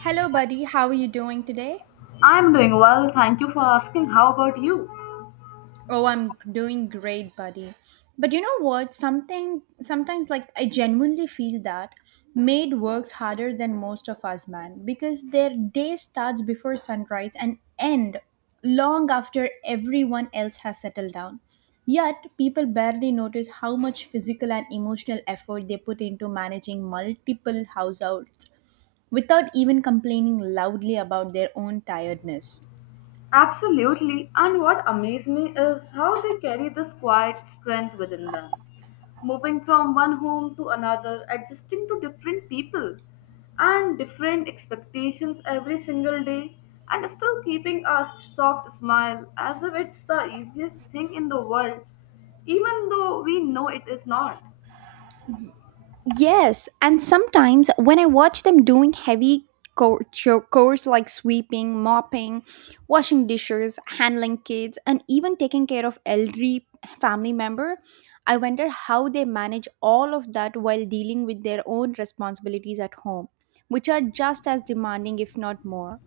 Hello, buddy. How are you doing today? I'm doing well, thank you for asking. How about you? Oh, I'm doing great, buddy. But you know what? Something sometimes, like, I genuinely feel that maid works harder than most of us, man, because their day starts before sunrise and end long after everyone else has settled down. Yet, people barely notice how much physical and emotional effort they put into managing multiple households without even complaining loudly about their own tiredness. Absolutely. And what amazed me is how they carry this quiet strength within them, moving from one home to another, adjusting to different people and different expectations every single day, and still keeping a soft smile as if it's the easiest thing in the world, even though we know it is not. Yes, and sometimes when I watch them doing heavy chores like sweeping, mopping, washing dishes, handling kids, and even taking care of elderly family member, I wonder how they manage all of that while dealing with their own responsibilities at home, which are just as demanding if not more.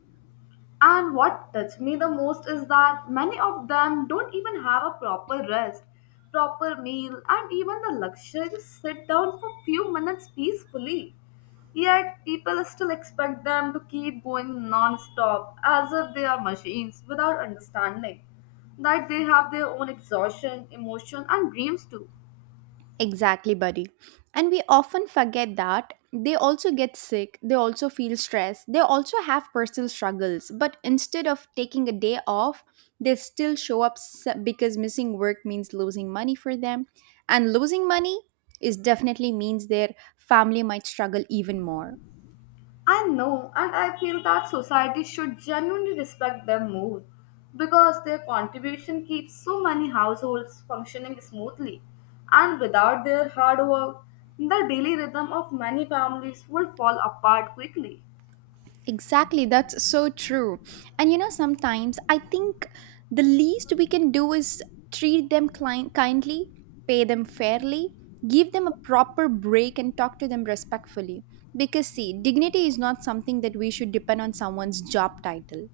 And what touched me the most is that many of them don't even have a proper rest, proper meal, and even the luxury to sit down for few minutes peacefully. Yet people still expect them to keep going non-stop as if they are machines without understanding that they have their own exhaustion, emotion, and dreams too. Exactly, buddy. And we often forget that they also get sick, they also feel stressed, they also have personal struggles. But instead of taking a day off, they still show up because missing work means losing money for them. And losing money is definitely means their family might struggle even more. I know, and I feel that society should genuinely respect them more because their contribution keeps so many households functioning smoothly. And without their hard work, the daily rhythm of many families would fall apart quickly. Exactly, that's so true. And you know, sometimes I think the least we can do is treat them client kindly, pay them fairly, give them a proper break, and talk to them respectfully. Because, see, dignity is not something that we should depend on someone's job title.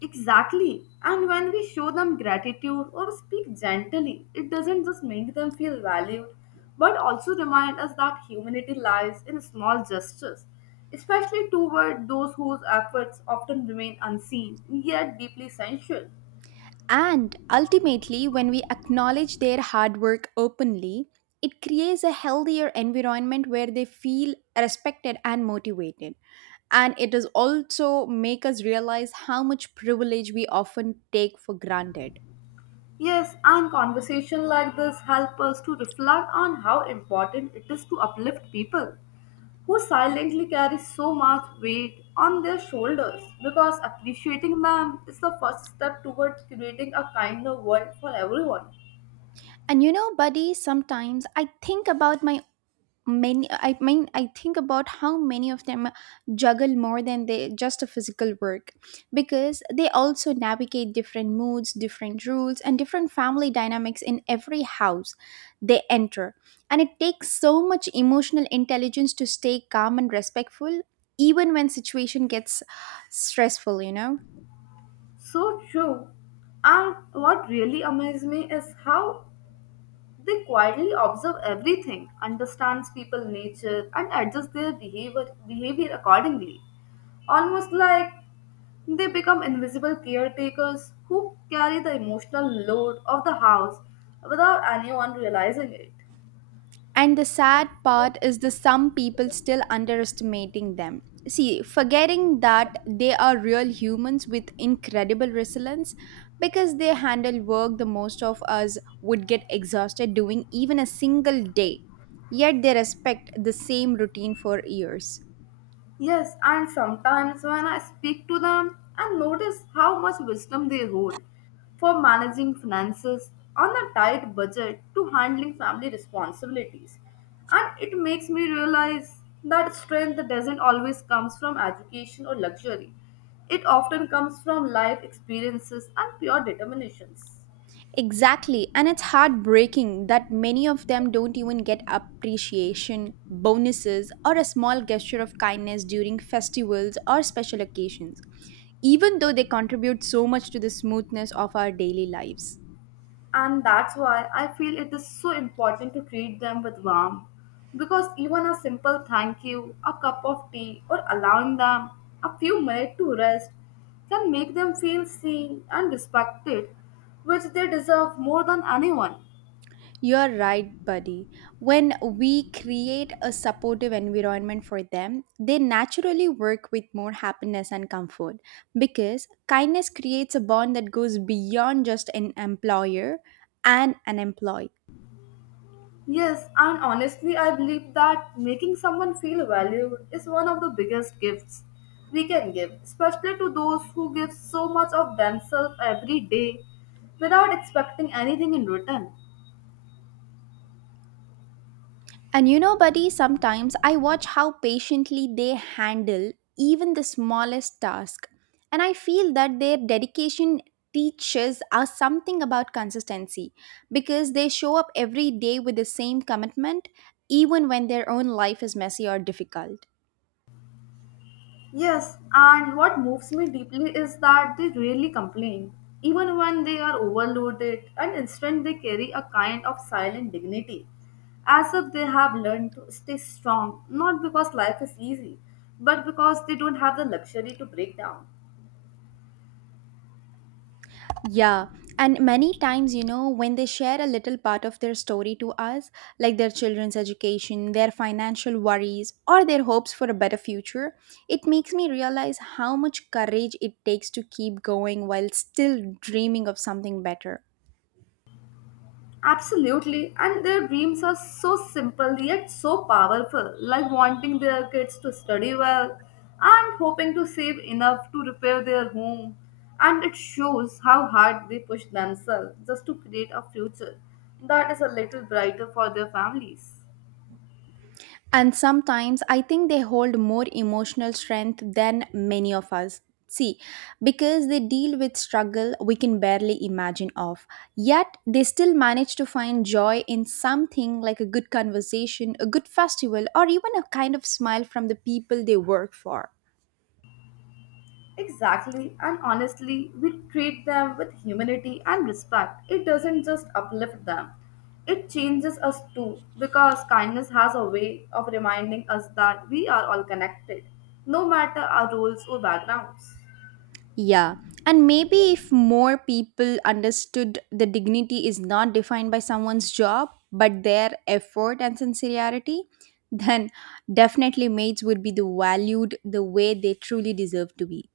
Exactly. And when we show them gratitude or speak gently, it doesn't just make them feel valued, but also remind us that humanity lies in small gestures, especially toward those whose efforts often remain unseen yet deeply sensual. And ultimately, when we acknowledge their hard work openly, it creates a healthier environment where they feel respected and motivated. And it does also make us realize how much privilege we often take for granted. Yes, and conversation like this help us to reflect on how important it is to uplift people who silently carry so much weight on their shoulders because appreciating them is the first step towards creating a kinder world for everyone. And you know, buddy, sometimes I think about my many I mean I think about how many of them juggle more than they just a physical work, because they also navigate different moods, different rules, and different family dynamics in every house they enter. And it takes so much emotional intelligence to stay calm and respectful even when situation gets stressful, you know. So true. And what really amazes me is how they quietly observe everything, understands people nature, and adjust their behavior accordingly. Almost like they become invisible caretakers who carry the emotional load of the house without anyone realizing it. And the sad part is the some people still underestimating them. See, forgetting that they are real humans with incredible resilience because they handle work the most of us would get exhausted doing even a single day. Yet they respect the same routine for years. Yes, and sometimes when I speak to them I notice how much wisdom they hold for managing finances on a tight budget to handling family responsibilities. And it makes me realize that strength doesn't always comes from education or luxury. It often comes from life experiences and pure determinations. Exactly, and it's heartbreaking that many of them don't even get appreciation, bonuses, or a small gesture of kindness during festivals or special occasions, even though they contribute so much to the smoothness of our daily lives. And that's why I feel it is so important to treat them with warmth. Because even a simple thank you, a cup of tea, or allowing them a few minutes to rest can make them feel seen and respected, which they deserve more than anyone. You're right, buddy. When we create a supportive environment for them, they naturally work with more happiness and comfort, because kindness creates a bond that goes beyond just an employer and an employee. Yes, and honestly, I believe that making someone feel valued is one of the biggest gifts we can give, especially to those who give so much of themselves every day without expecting anything in return. And you know, buddy, sometimes I watch how patiently they handle even the smallest task. And I feel that their dedication teaches us something about consistency, because they show up every day with the same commitment, even when their own life is messy or difficult. Yes, and what moves me deeply is that they rarely complain. Even when they are overloaded, and instead they carry a kind of silent dignity, as if they have learned to stay strong, not because life is easy, but because they don't have the luxury to break down. Yeah, and many times, you know, when they share a little part of their story to us, like their children's education, their financial worries, or their hopes for a better future, it makes me realize how much courage it takes to keep going while still dreaming of something better. Absolutely, and their dreams are so simple yet so powerful, like wanting their kids to study well and hoping to save enough to repair their home. And it shows how hard they push themselves just to create a future that is a little brighter for their families. And sometimes I think they hold more emotional strength than many of us. See, because they deal with struggle we can barely imagine of. Yet they still manage to find joy in something like a good conversation, a good festival, or even a kind of smile from the people they work for. Exactly, and honestly, we treat them with humanity and respect. It doesn't just uplift them, it changes us too, because kindness has a way of reminding us that we are all connected, no matter our roles or backgrounds. Yeah. And maybe if more people understood the dignity is not defined by someone's job, but their effort and sincerity, then definitely maids would be the valued the way they truly deserve to be.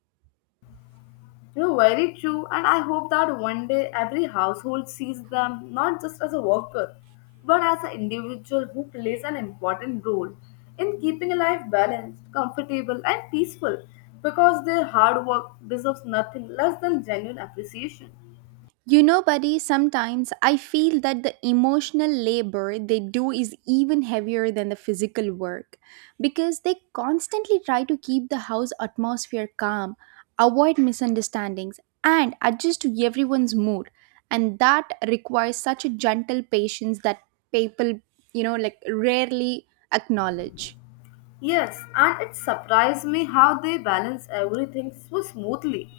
You know, very true, and I hope that one day every household sees them not just as a worker, but as an individual who plays an important role in keeping a life balanced, comfortable, and peaceful because their hard work deserves nothing less than genuine appreciation. You know, buddy, sometimes I feel that the emotional labor they do is even heavier than the physical work, because they constantly try to keep the house atmosphere calm, avoid misunderstandings, and adjust to everyone's mood. And that requires such a gentle patience that people, you know, like rarely acknowledge. Yes, and it surprised me how they balance everything so smoothly,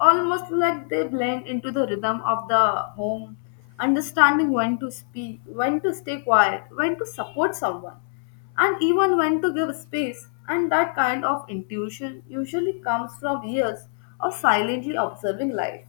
almost like they blend into the rhythm of the home, understanding when to speak, when to stay quiet, when to support someone, and even when to give space. And that kind of intuition usually comes from years of silently observing life.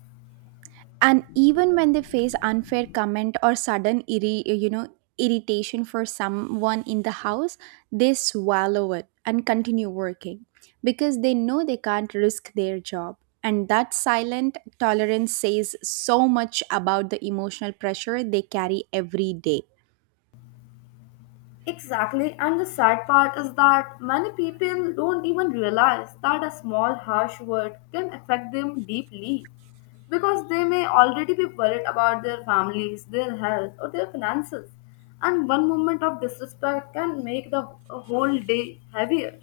And even when they face unfair comment or sudden irritation for someone in the house, they swallow it and continue working, because they know they can't risk their job. And that silent tolerance says so much about the emotional pressure they carry every day. Exactly, and the sad part is that many people don't even realize that a small harsh word can affect them deeply because they may already be worried about their families, their health, or their finances, and one moment of disrespect can make the whole day heavier.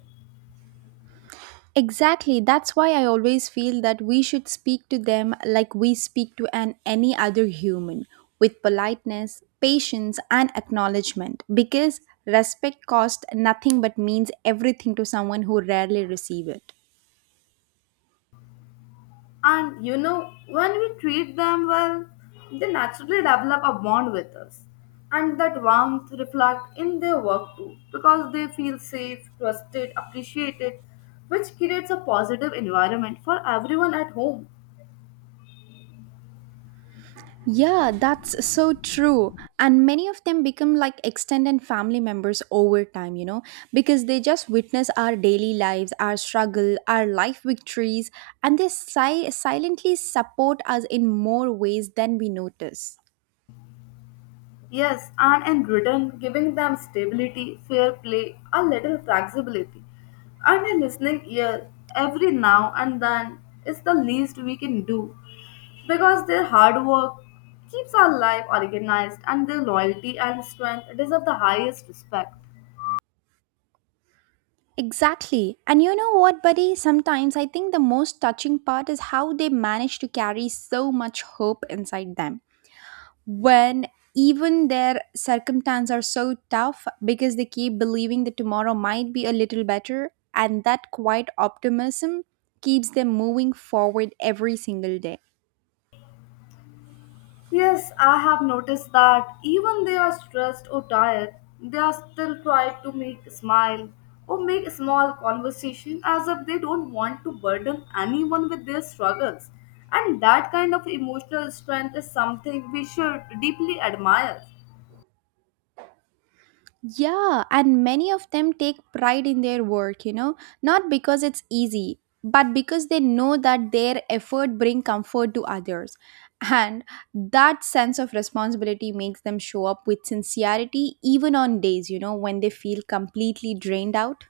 Exactly. That's why I always feel that we should speak to them like we speak to an any other human, with politeness, patience and acknowledgement, because respect costs nothing but means everything to someone who rarely receive it. And you know, when we treat them well, they naturally develop a bond with us. And that warmth reflects in their work too, because they feel safe, trusted, appreciated, which creates a positive environment for everyone at home. Yeah, that's so true. And many of them become like extended family members over time, you know, because they just witness our daily lives, our struggle, our life victories, and they silently support us in more ways than we notice. Yes, and in return, giving them stability, fair play, a little flexibility, and a listening ear every now and then is the least we can do because their hard work keeps our life organized and their loyalty and strength deserve the highest respect. Exactly. And you know what, buddy? Sometimes I think the most touching part is how they manage to carry so much hope inside them when even their circumstances are so tough, because they keep believing that tomorrow might be a little better. And that quiet optimism keeps them moving forward every single day. Yes, I have noticed that even they are stressed or tired, they are still trying to make smile or make small conversation as if they don't want to burden anyone with their struggles. And that kind of emotional strength is something we should deeply admire. Yeah, and many of them take pride in their work, you know, not because it's easy, but because they know that their effort bring comfort to others. And that sense of responsibility makes them show up with sincerity even on days, you know, when they feel completely drained out.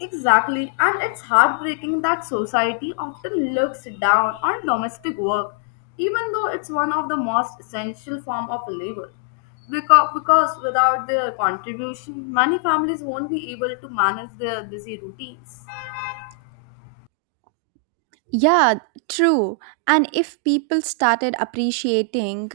Exactly, and it's heartbreaking that society often looks down on domestic work, even though it's one of the most essential form of labor. Because without their contribution, many families won't be able to manage their busy routines. Yeah, true. And if people started appreciating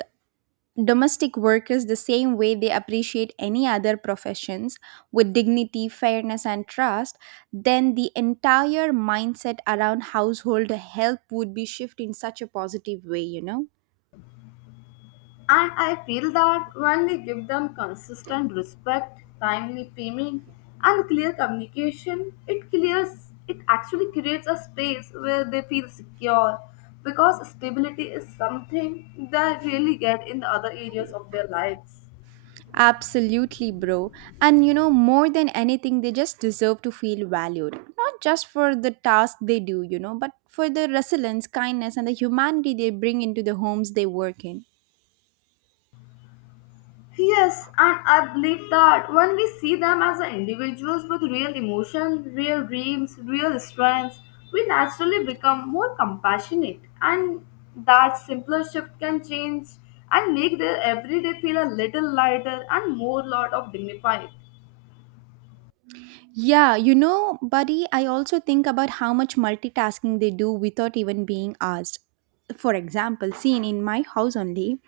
domestic workers the same way they appreciate any other professions, with dignity, fairness, and trust, then the entire mindset around household help would be shifted in such a positive way, you know? And I feel that when we give them consistent respect, timely payment, and clear communication, it clears it actually creates a space where they feel secure because stability is something they really get in the other areas of their lives. Absolutely, bro. And you know, more than anything, they just deserve to feel valued. Not just for the task they do, you know, but for the resilience, kindness, and the humanity they bring into the homes they work in. Yes, and I believe that when we see them as individuals with real emotion, real dreams, real strengths, we naturally become more compassionate, and that simpler shift can change and make their everyday feel a little lighter and more lot of dignified. Yeah, you know, buddy, I also think about how much multitasking they do without even being asked. For example, seen in my house only,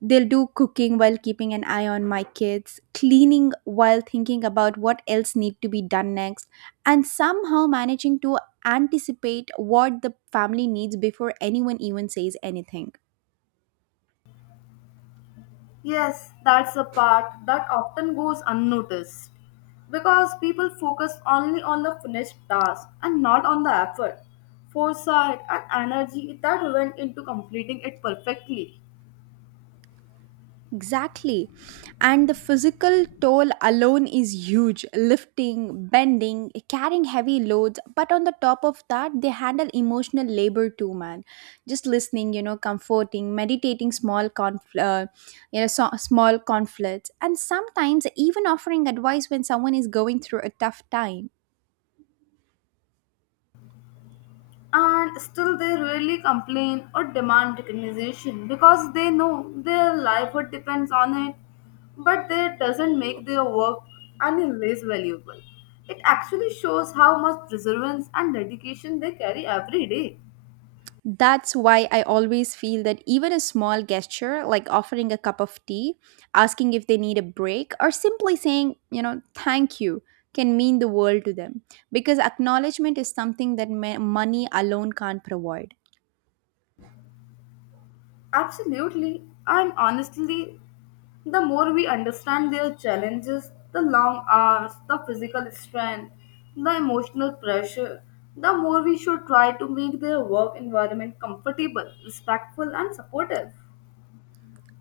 they'll do cooking while keeping an eye on my kids, cleaning while thinking about what else need to be done next, and somehow managing to anticipate what the family needs before anyone even says anything. Yes, that's the part that often goes unnoticed because people focus only on the finished task and not on the effort, foresight, and energy that went into completing it perfectly. Exactly. And the physical toll alone is huge lifting, bending, carrying heavy loads. But on the top of that, they handle emotional labor too, man. Just listening, you know, comforting, meditating small, small conflicts, and sometimes even offering advice when someone is going through a tough time. And still, they rarely complain or demand recognition because they know their livelihood depends on it, but that doesn't make their work any less valuable. It actually shows how much perseverance and dedication they carry every day. That's why I always feel that even a small gesture, like offering a cup of tea, asking if they need a break, or simply saying, you know, thank you, can mean the world to them. Because acknowledgement is something that money alone can't provide. Absolutely. And honestly, the more we understand their challenges, the long hours, the physical strain, the emotional pressure, the more we should try to make their work environment comfortable, respectful, and supportive.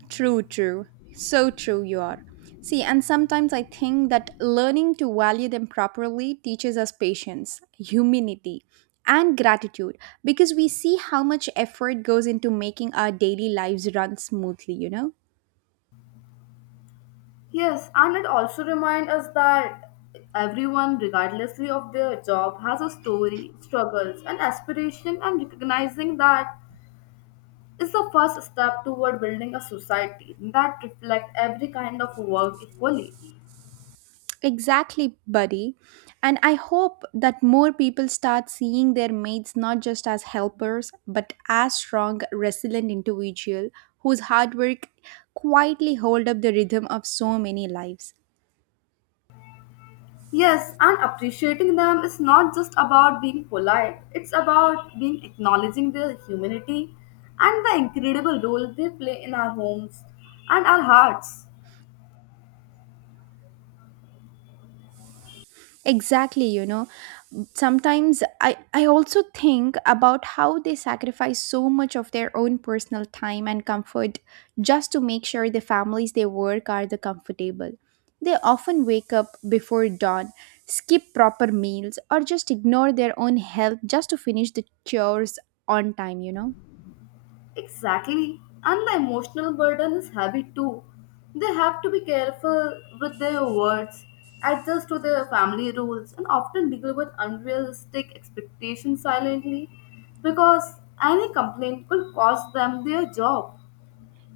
True, true. So true you are. See, and sometimes I think that learning to value them properly teaches us patience, humility, and gratitude, because we see how much effort goes into making our daily lives run smoothly, you know? Yes, and it also reminds us that everyone, regardlessly of their job, has a story, struggles, and aspiration, and recognizing that is the first step toward building a society that reflects every kind of work equally. Exactly, buddy. And I hope that more people start seeing their mates not just as helpers, but as strong, resilient individual whose hard work quietly hold up the rhythm of so many lives. Yes, and appreciating them is not just about being polite, it's about being acknowledging their humanity and the incredible role they play in our homes and our hearts. Exactly, you know. Sometimes I also think about how they sacrifice so much of their own personal time and comfort just to make sure the families they work are the comfortable. They often wake up before dawn, skip proper meals, or just ignore their own health just to finish the chores on time, you know. Exactly. And the emotional burden is heavy too. They have to be careful with their words, adjust to their family rules, and often deal with unrealistic expectations silently because any complaint could cost them their job.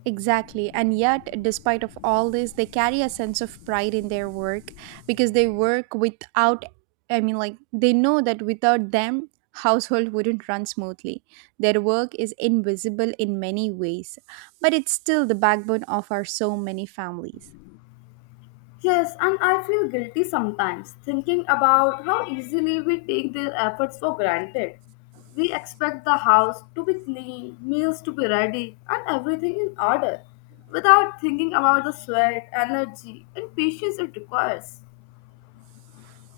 Exactly. And yet, despite of all this, they carry a sense of pride in their work, because they work without I mean like they know that without them household wouldn't run smoothly. Their work is invisible in many ways, but it's still the backbone of our so many families. Yes, and I feel guilty sometimes thinking about how easily we take their efforts for granted. We expect the house to be clean, meals to be ready, and everything in order without thinking about the sweat, energy, and patience it requires.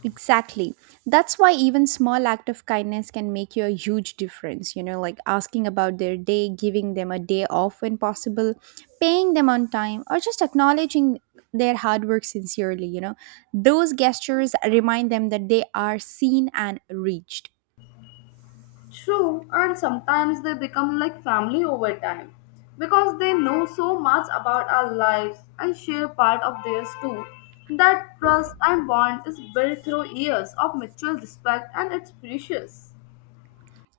Exactly. That's why even small act of kindness can make you a huge difference. You know, like asking about their day, giving them a day off when possible, paying them on time, or just acknowledging their hard work sincerely. You know, those gestures remind them that they are seen and reached. True, and sometimes they become like family over time because they know so much about our lives and share part of theirs too. That trust and bond is built through years of mutual respect and it's precious.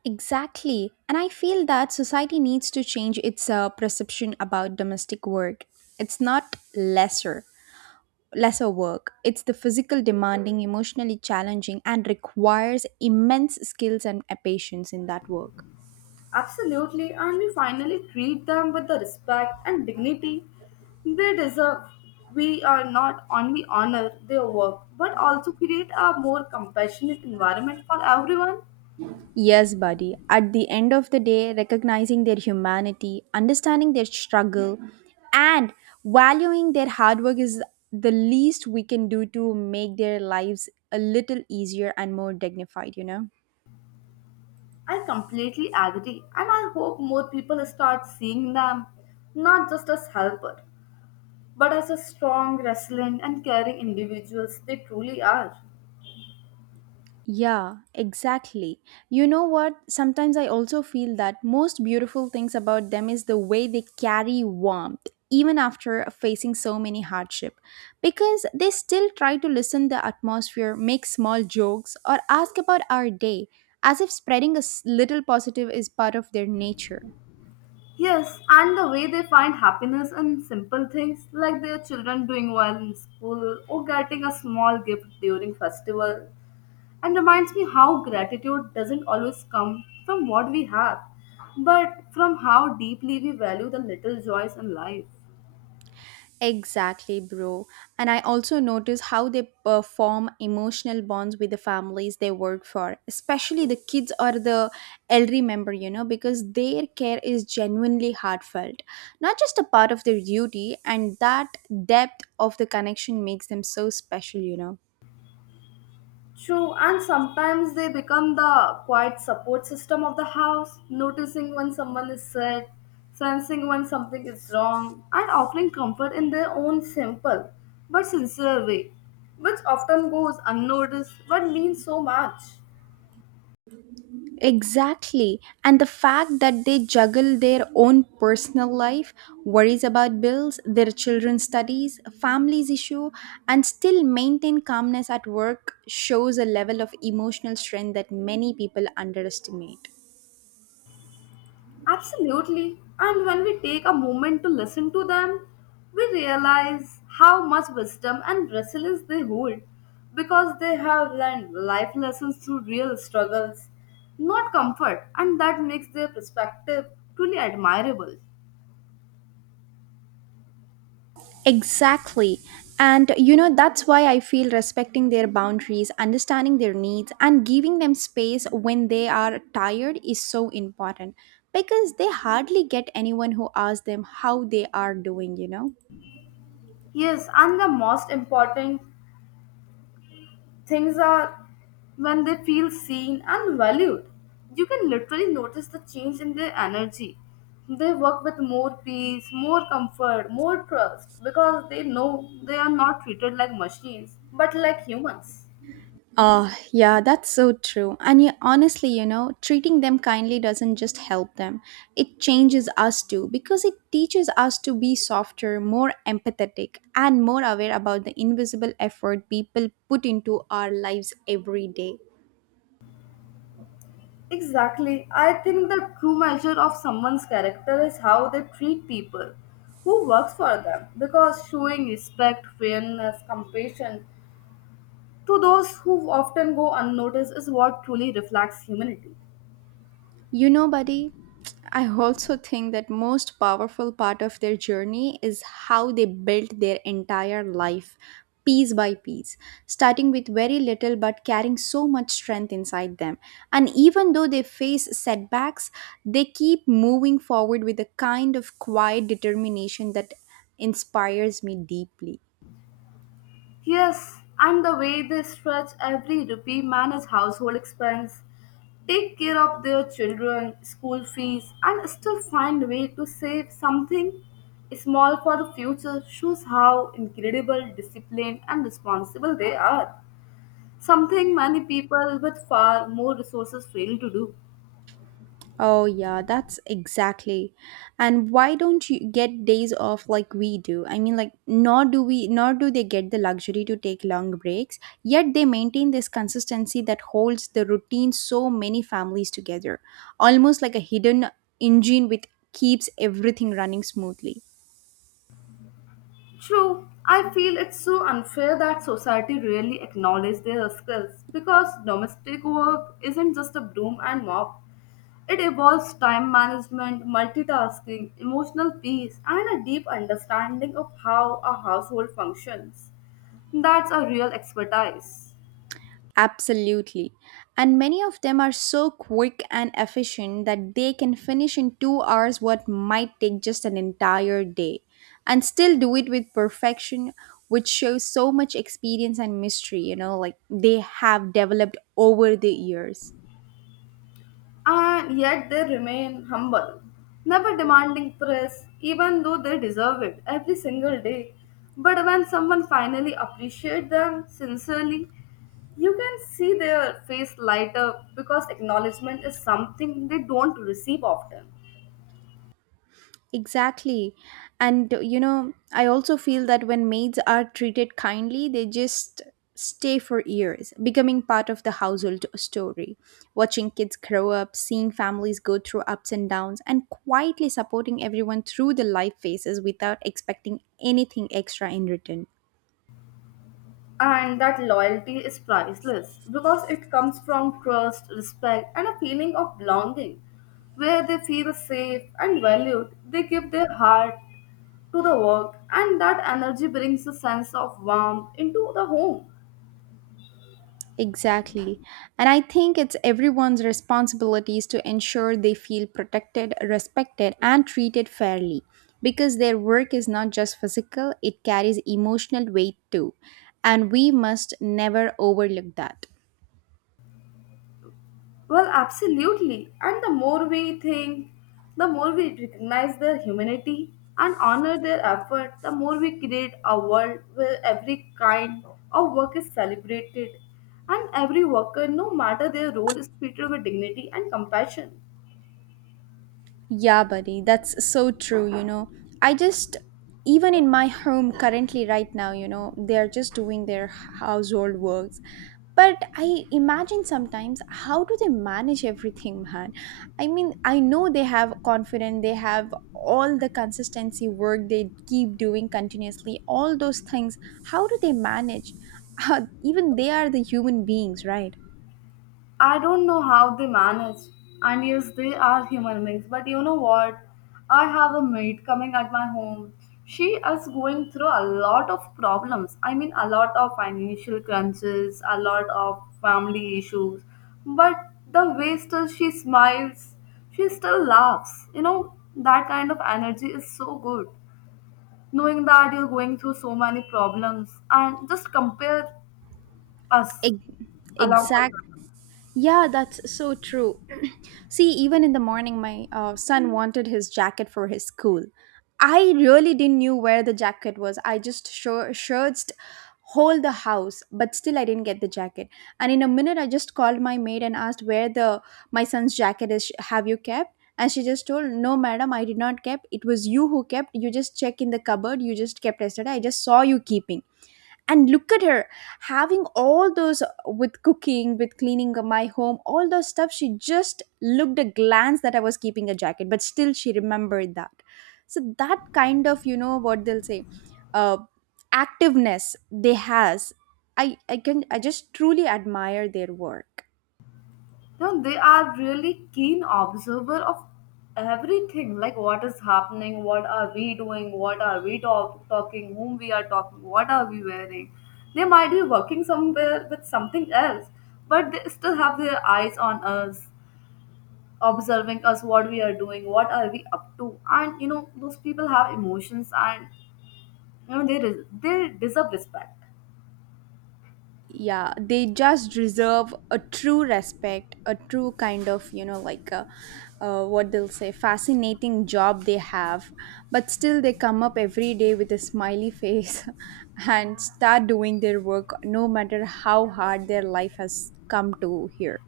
Exactly. And I feel that society needs to change its perception about domestic work. It's not lesser work. It's the physical demanding, emotionally challenging, and requires immense skills and patience in that work. Absolutely, and we finally treat them with the respect and dignity they deserve. We are not only honor their work but also create a more compassionate environment for everyone. Yes, buddy. At the end of the day, recognizing their humanity, understanding their struggle, and valuing their hard work is the least we can do to make their lives a little easier and more dignified, you know? I completely agree, and I hope more people start seeing them not just as helper, but as a strong, resilient, and caring individuals they truly are. Yeah, exactly. You know what? Sometimes I also feel that most beautiful things about them is the way they carry warmth even after facing so many hardship, because they still try to listen the atmosphere, make small jokes or ask about our day as if spreading a little positive is part of their nature. Yes, and the way they find happiness in simple things like their children doing well in school or getting a small gift during festival and reminds me how gratitude doesn't always come from what we have, but from how deeply we value the little joys in life. Exactly, bro. And I also notice how they perform emotional bonds with the families they work for, especially the kids or the elderly member, you know, because their care is genuinely heartfelt, not just a part of their duty, and that depth of the connection makes them so special, you know. True, and sometimes they become the quiet support system of the house, noticing when someone is sick, sensing when something is wrong, and offering comfort in their own simple but sincere way, which often goes unnoticed but means so much. Exactly. And the fact that they juggle their own personal life, worries about bills, their children's studies, family's issue, and still maintain calmness at work shows a level of emotional strength that many people underestimate. Absolutely. And when we take a moment to listen to them, we realize how much wisdom and resilience they hold because they have learned life lessons through real struggles, not comfort, and that makes their perspective truly admirable. Exactly. And you know, that's why I feel respecting their boundaries, understanding their needs, and giving them space when they are tired is so important because they hardly get anyone who asks them how they are doing, you know? Yes, and the most important things are when they feel seen and valued. You can literally notice the change in their energy. They work with more peace, more comfort, more trust because they know they are not treated like machines but like humans. Yeah, that's so true. And you, honestly, you know, treating them kindly doesn't just help them, it changes us too because it teaches us to be softer, more empathetic, and more aware about the invisible effort people put into our lives every day. Exactly. I think the true measure of someone's character is how they treat people who works for them because showing respect, fairness, compassion to those who often go unnoticed is what truly reflects humanity. You know, buddy, I also think that most powerful part of their journey is how they built their entire life piece by piece, starting with very little but carrying so much strength inside them. And even though they face setbacks, they keep moving forward with a kind of quiet determination that inspires me deeply. Yes, and the way they stretch every rupee, manage household expense, take care of their children, school fees, and still find a way to save something small for the future shows how incredible, disciplined, and responsible they are. Something many people with far more resources fail to do. Oh, yeah, that's exactly. And why don't you get days off like we do? I mean, like, nor do we, nor do they get the luxury to take long breaks, yet they maintain this consistency that holds the routine so many families together, almost like a hidden engine which keeps everything running smoothly. True, I feel it's so unfair that society rarely acknowledges their skills because domestic work isn't just a broom and mop. It involves time management, multitasking, emotional peace, and a deep understanding of how a household functions. That's a real expertise. Absolutely. And many of them are so quick and efficient that they can finish in 2 hours what might take just an entire day and still do it with perfection, which shows so much experience and mystery, you know, like they have developed over the years. And yet they remain humble, never demanding praise, even though they deserve it every single day. But when someone finally appreciates them sincerely, you can see their face light up because acknowledgement is something they don't receive often. Exactly. And you know, I also feel that when maids are treated kindly, they just stay for years, becoming part of the household story, watching kids grow up, seeing families go through ups and downs, and quietly supporting everyone through the life phases without expecting anything extra in return. And that loyalty is priceless because it comes from trust, respect, and a feeling of belonging. Where they feel safe and valued, they give their heart to the work, and that energy brings a sense of warmth into the home. Exactly. And I think it's everyone's responsibilities to ensure they feel protected, respected, and treated fairly because their work is not just physical, it carries emotional weight too. And we must never overlook that. Well, absolutely. And the more we think, the more we recognize their humanity and honor their effort, the more we create a world where every kind of work is celebrated and every worker, no matter their role, is treated with dignity and compassion. Yeah, buddy, that's so true. You know, I just, even in my home currently, right now, you know, they're just doing their household works. But I imagine sometimes how do they manage everything, man? I mean, I know they have confidence, they have all the consistency work they keep doing continuously, all those things. How do they manage? Even they are the human beings, right? I don't know how they manage. And yes, they are human beings. But you know what? I have a maid coming at my home. She is going through a lot of problems. I mean, a lot of financial crunches, a lot of family issues. But the way still she smiles, she still laughs. You know, that kind of energy is so good. Knowing that you're going through so many problems and just compare us Ex- along with Exact. her. Yeah, that's so true. See, even in the morning, my son wanted his jacket for his school. I really didn't knew where the jacket was. I just sure searched whole the house, but still I didn't get the jacket. And in a minute, I just called my maid and asked where the my son's jacket is. Have you kept? And she just told, "No, madam, I did not kept. It was you who kept. You just check in the cupboard. You just kept yesterday. I just saw you keeping." And look at her, having all those, with cooking, with cleaning my home, all those stuff, she just looked a glance that I was keeping a jacket, but still she remembered that. So that kind of, you know, what they'll say, uh, activeness they has. I can I just truly admire their work. No, they are really keen observer of everything, like what is happening, what are we doing, what are we talking, whom we are talking, what are we wearing. They might be working somewhere with something else, but they still have their eyes on us, observing us, what we are doing, what are we up to, and you know those people have emotions, and you know they deserve respect, Yeah, they just deserve a true respect, a true kind of, you know, like a, what they'll say, fascinating job they have, but still they come up every day with a smiley face and start doing their work, no matter how hard their life has come to here.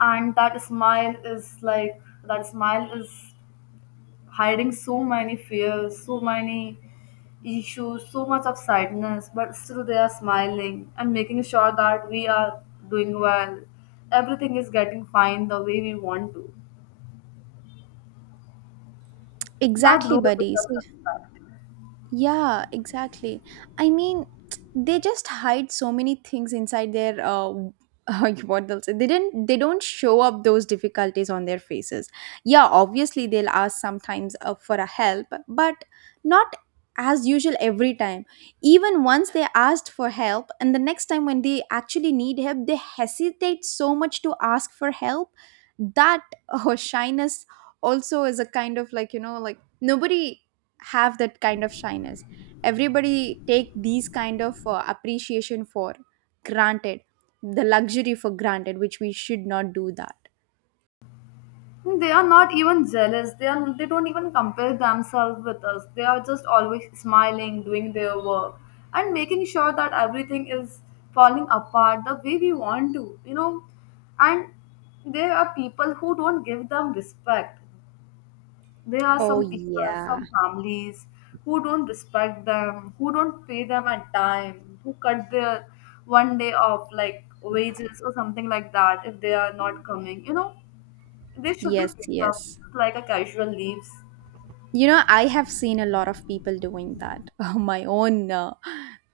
and that smile is like that smile is hiding so many fears, so many issues, so much of sadness, but still they are smiling and making sure that we are doing well. Everything is getting fine the way we want to. That Exactly, role is buddy, a so. success. Yeah, exactly. I mean, they just hide so many things inside their what they'll say. They didn't. They don't show up those difficulties on their faces. Yeah, obviously they'll ask sometimes for a help, but not as usual every time. Even once they asked for help, and the next time when they actually need help, they hesitate so much to ask for help. That shyness also is a kind of, like, you know, like, nobody have that kind of shyness. Everybody take these kind of appreciation for granted, the luxury for granted, which we should not do that. Hmm. They are not even jealous. They don't even compare themselves with us. They are just always smiling, doing their work, and making sure that everything is falling apart the way we want to, you know. And there are people who don't give them respect. There are Oh, some people, yeah. some families who don't respect them, who don't pay them at time, who cut their one day off like wages or something like that if they are not coming, you know they should be Yes, picked up yes, like a casual leaves. you know, I have seen a lot of people doing that. My own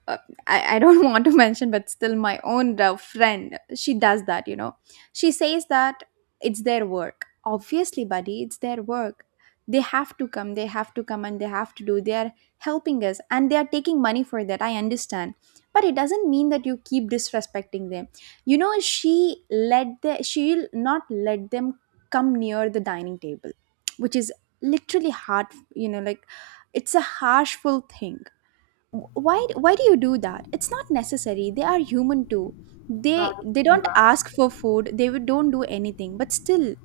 uh, I don't want to mention, but still my own friend, she does that, you know. She says that it's their work. Obviously, buddy, it's their work, they have to come, they have to come and they have to do. They are helping us and they are taking money for that, I understand, but it doesn't mean that you keep disrespecting them. You know, she'll not let them come near the dining table, which is literally hard. You know, like, it's a harshful thing. Why do you do that? It's not necessary, they are human too. That they is they really don't bad. ask for food, they don't do anything, but still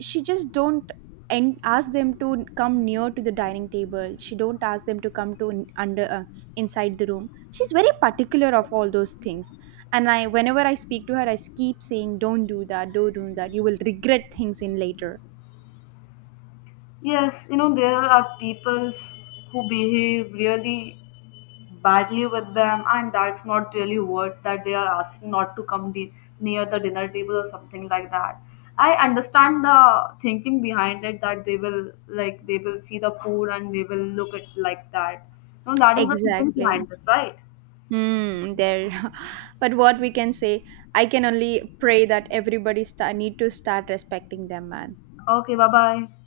she just don't. And ask them to come near to the dining table, she don't ask them to come to under, inside the room, she's very particular of all those things. And I, whenever I speak to her, I keep saying don't do that, don't do that, you will regret things in later. Yes, you know, there are people who behave really badly with them, and that's not really worth that they are asking not to come near the dinner table or something like that. I understand the thinking behind it that they will like they will see the food and they will look at like that. You know, that is the thinking Exactly. behind this, right? Hmm, there. But what we can say, I can only pray that everybody sta need to start respecting them, man. Okay, bye bye.